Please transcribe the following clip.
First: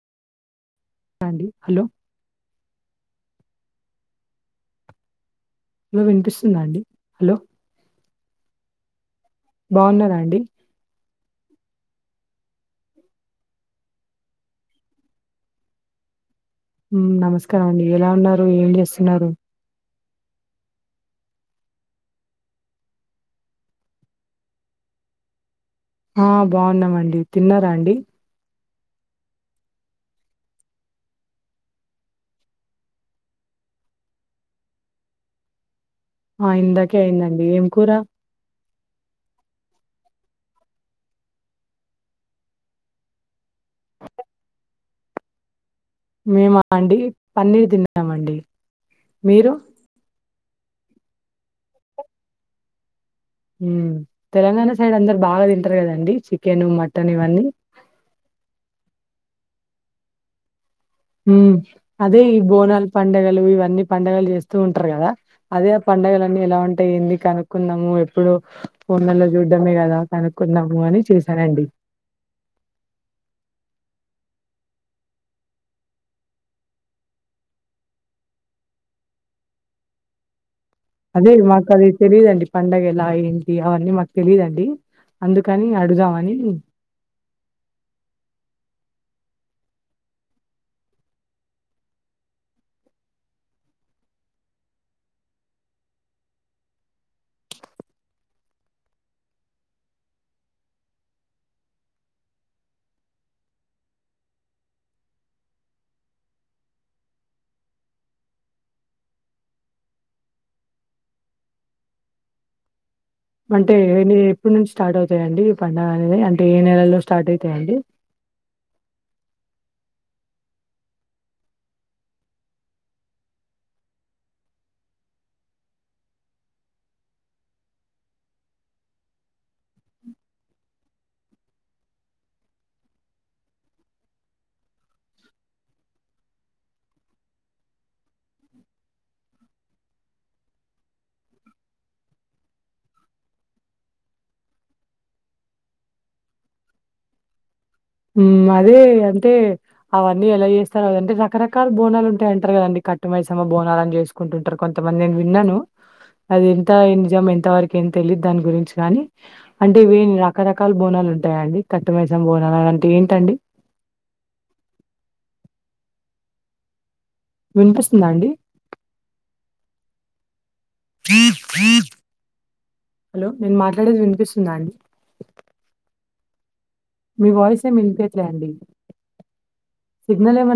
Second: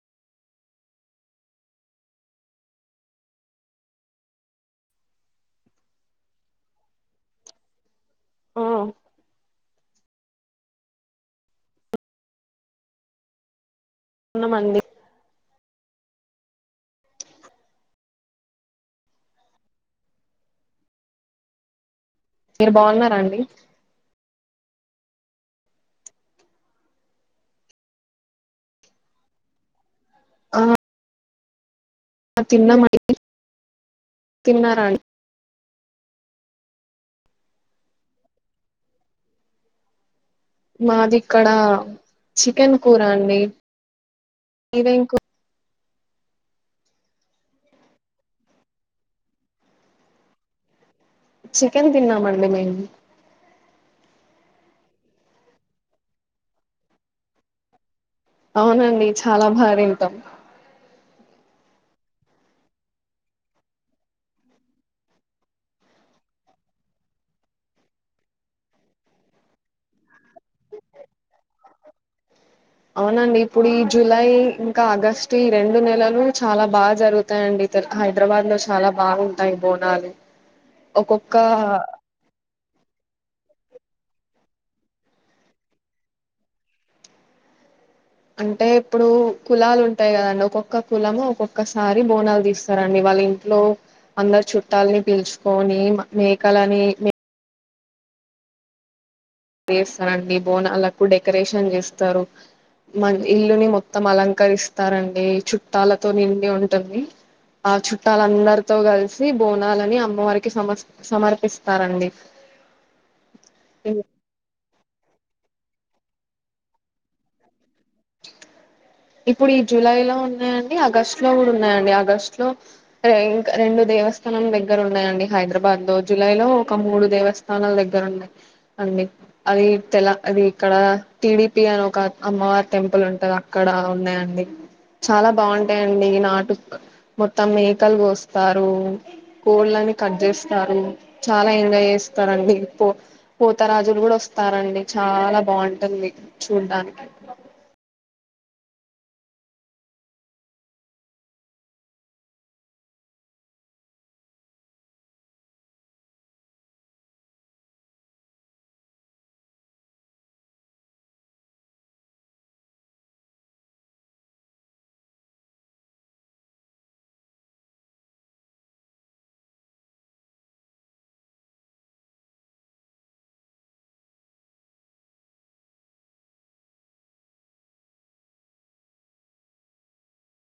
the అండి hello లో వినిపిస్తుందా అండి హలో ఆ బాగున్నార అండి కున మంది మ్మ్ నమస్కారం అండి ఎలా ఉన్నారు ఏం చేస్తున్నారు మీరు బాగున్నారా అండి ఆ బాగున్నామండి తిన్నారా అండి ఆ ఆ తిన్నమండి తిన్నారా అండి ఆ ఇందాకే అయిందండి ఏం కూర మాది ఇక్కడ చికెన్ కూర అండి మీదేం కు మేమ అండి పన్నీర్ తిన్నామండి మీరు చికెన్ తిన్నమండి మేము మ్మ్ తెలంగాణ సైడ్ అందరు బాగా తింటారు కదండి చికెన్ మటన్ ఇవన్నీ అవునండి చాలా బాగా తింటాం మ్మ్ అదే ఈ బోనాలు పండగలు ఇవన్నీ పండగలు చేస్తూ ఉంటారు కదా అదే ఆ పండుగలన్నీ ఎలా ఉంటాయి ఏంది కనుక్కున్నాము ఎప్పుడు ఫోన్లలో చూడ్డమే కదా కనుకుందాము అని చేశానండి అవునండి ఇప్పుడు ఈ జులై ఇంకా ఆగస్టు ఈ రెండు నెలలు చాలా బాగా జరుగ తాయండి హైదరాబాద్ లో చాలా బాగుంటాయి బోనాలు అదే ఒక్కొక్క మాకది తెలీదండి పండగ ఎలా ఏంటి అవన్నీ మాకు తెలీదండి అందుకని అడుదామని అంటే ఇప్పుడు కులాలు ఉంటాయి కదండి ఒక్కొక్క కులము ఒక్కొక్కసారి బోనాలు తీస్తారండి వాళ్ళు ఇన్ లో అందరు చుట్టాలని పీల్చుకొని మేకలని మే చేస్తారండి బోనాలకు డెకరేషన్ చేస్తారు మ ఇల్లుని మొత్తం అలంకరిస్తారండి చుట్టాలతో నిండి ఉంటుంది ఆ చుట్టాలు అందరితో కలిసి బోనాలని అమ్మవారికి సమస్ సమర్పిస్తారండి అంటే ఎనీ ఎప్పుడు నుంచి స్టార్ట్ అవుతాయండి ఈ పండుగ అనేది అంటే ఏ నెలల్లో స్టార్ట్ అయితాయండి ఇప్పుడు ఈ జులై లో ఉన్నాయంండి ఆగస్టు లో కూడా ఉన్నాయండి ఆగస్టు లో క ఇంకా రెండు దేవస్థానం దగ్గర ఉన్నాయండి హైదరాబాద్ లో జులై లో ఒక మూడు దేవస్ స్థానాల దగ్గర ఉన్నయ్ అండి అది తెల అది ఇక్కడ టిడిపి అని ఒక అమ్మవార్ టెంపుల్ ఉంటదా అక్కడ ఉన్నాయండి చాలా బాగుంటాయండి నాటుక్ మొత్తం మేకలు కోస్తారు కోళ్ళని కట్ చేస్తారు చాలా ఎంజాయ్ చేస్తారండి పో పోతరాజులు కూడా వస్తారండి చాలా బాగుంటుంది చూడ్డానికి ఉ మరి అంటే అవన్నీ ఎలా చేస్తారు అదంటే రకరకాల బోనాలు ఉంటాయి అంటారు కదండి కట్ట మైసమ్మ బోనాలు అని చేస్ కుంటుంటారు కొంతమంది నేను విన్నాను అది ఎంత నిజం ఎంత వరకు ఏం తెలియదు దాని గురించి గాని అంటేవే రకరకాల బోనాలు ఉంటాయండి కట్ట మైసమ్మ బోనాలు అని అంటే ఏంటండి వినిపిస్తుందా అండి కర్ చిర్ హలో నేను మాట్లాడేది వినిపిస్తుందా అండి మీ వాయిస్ ఏం ఇనిపియట్లే అండి సిగ్నల్ ఏమన్నా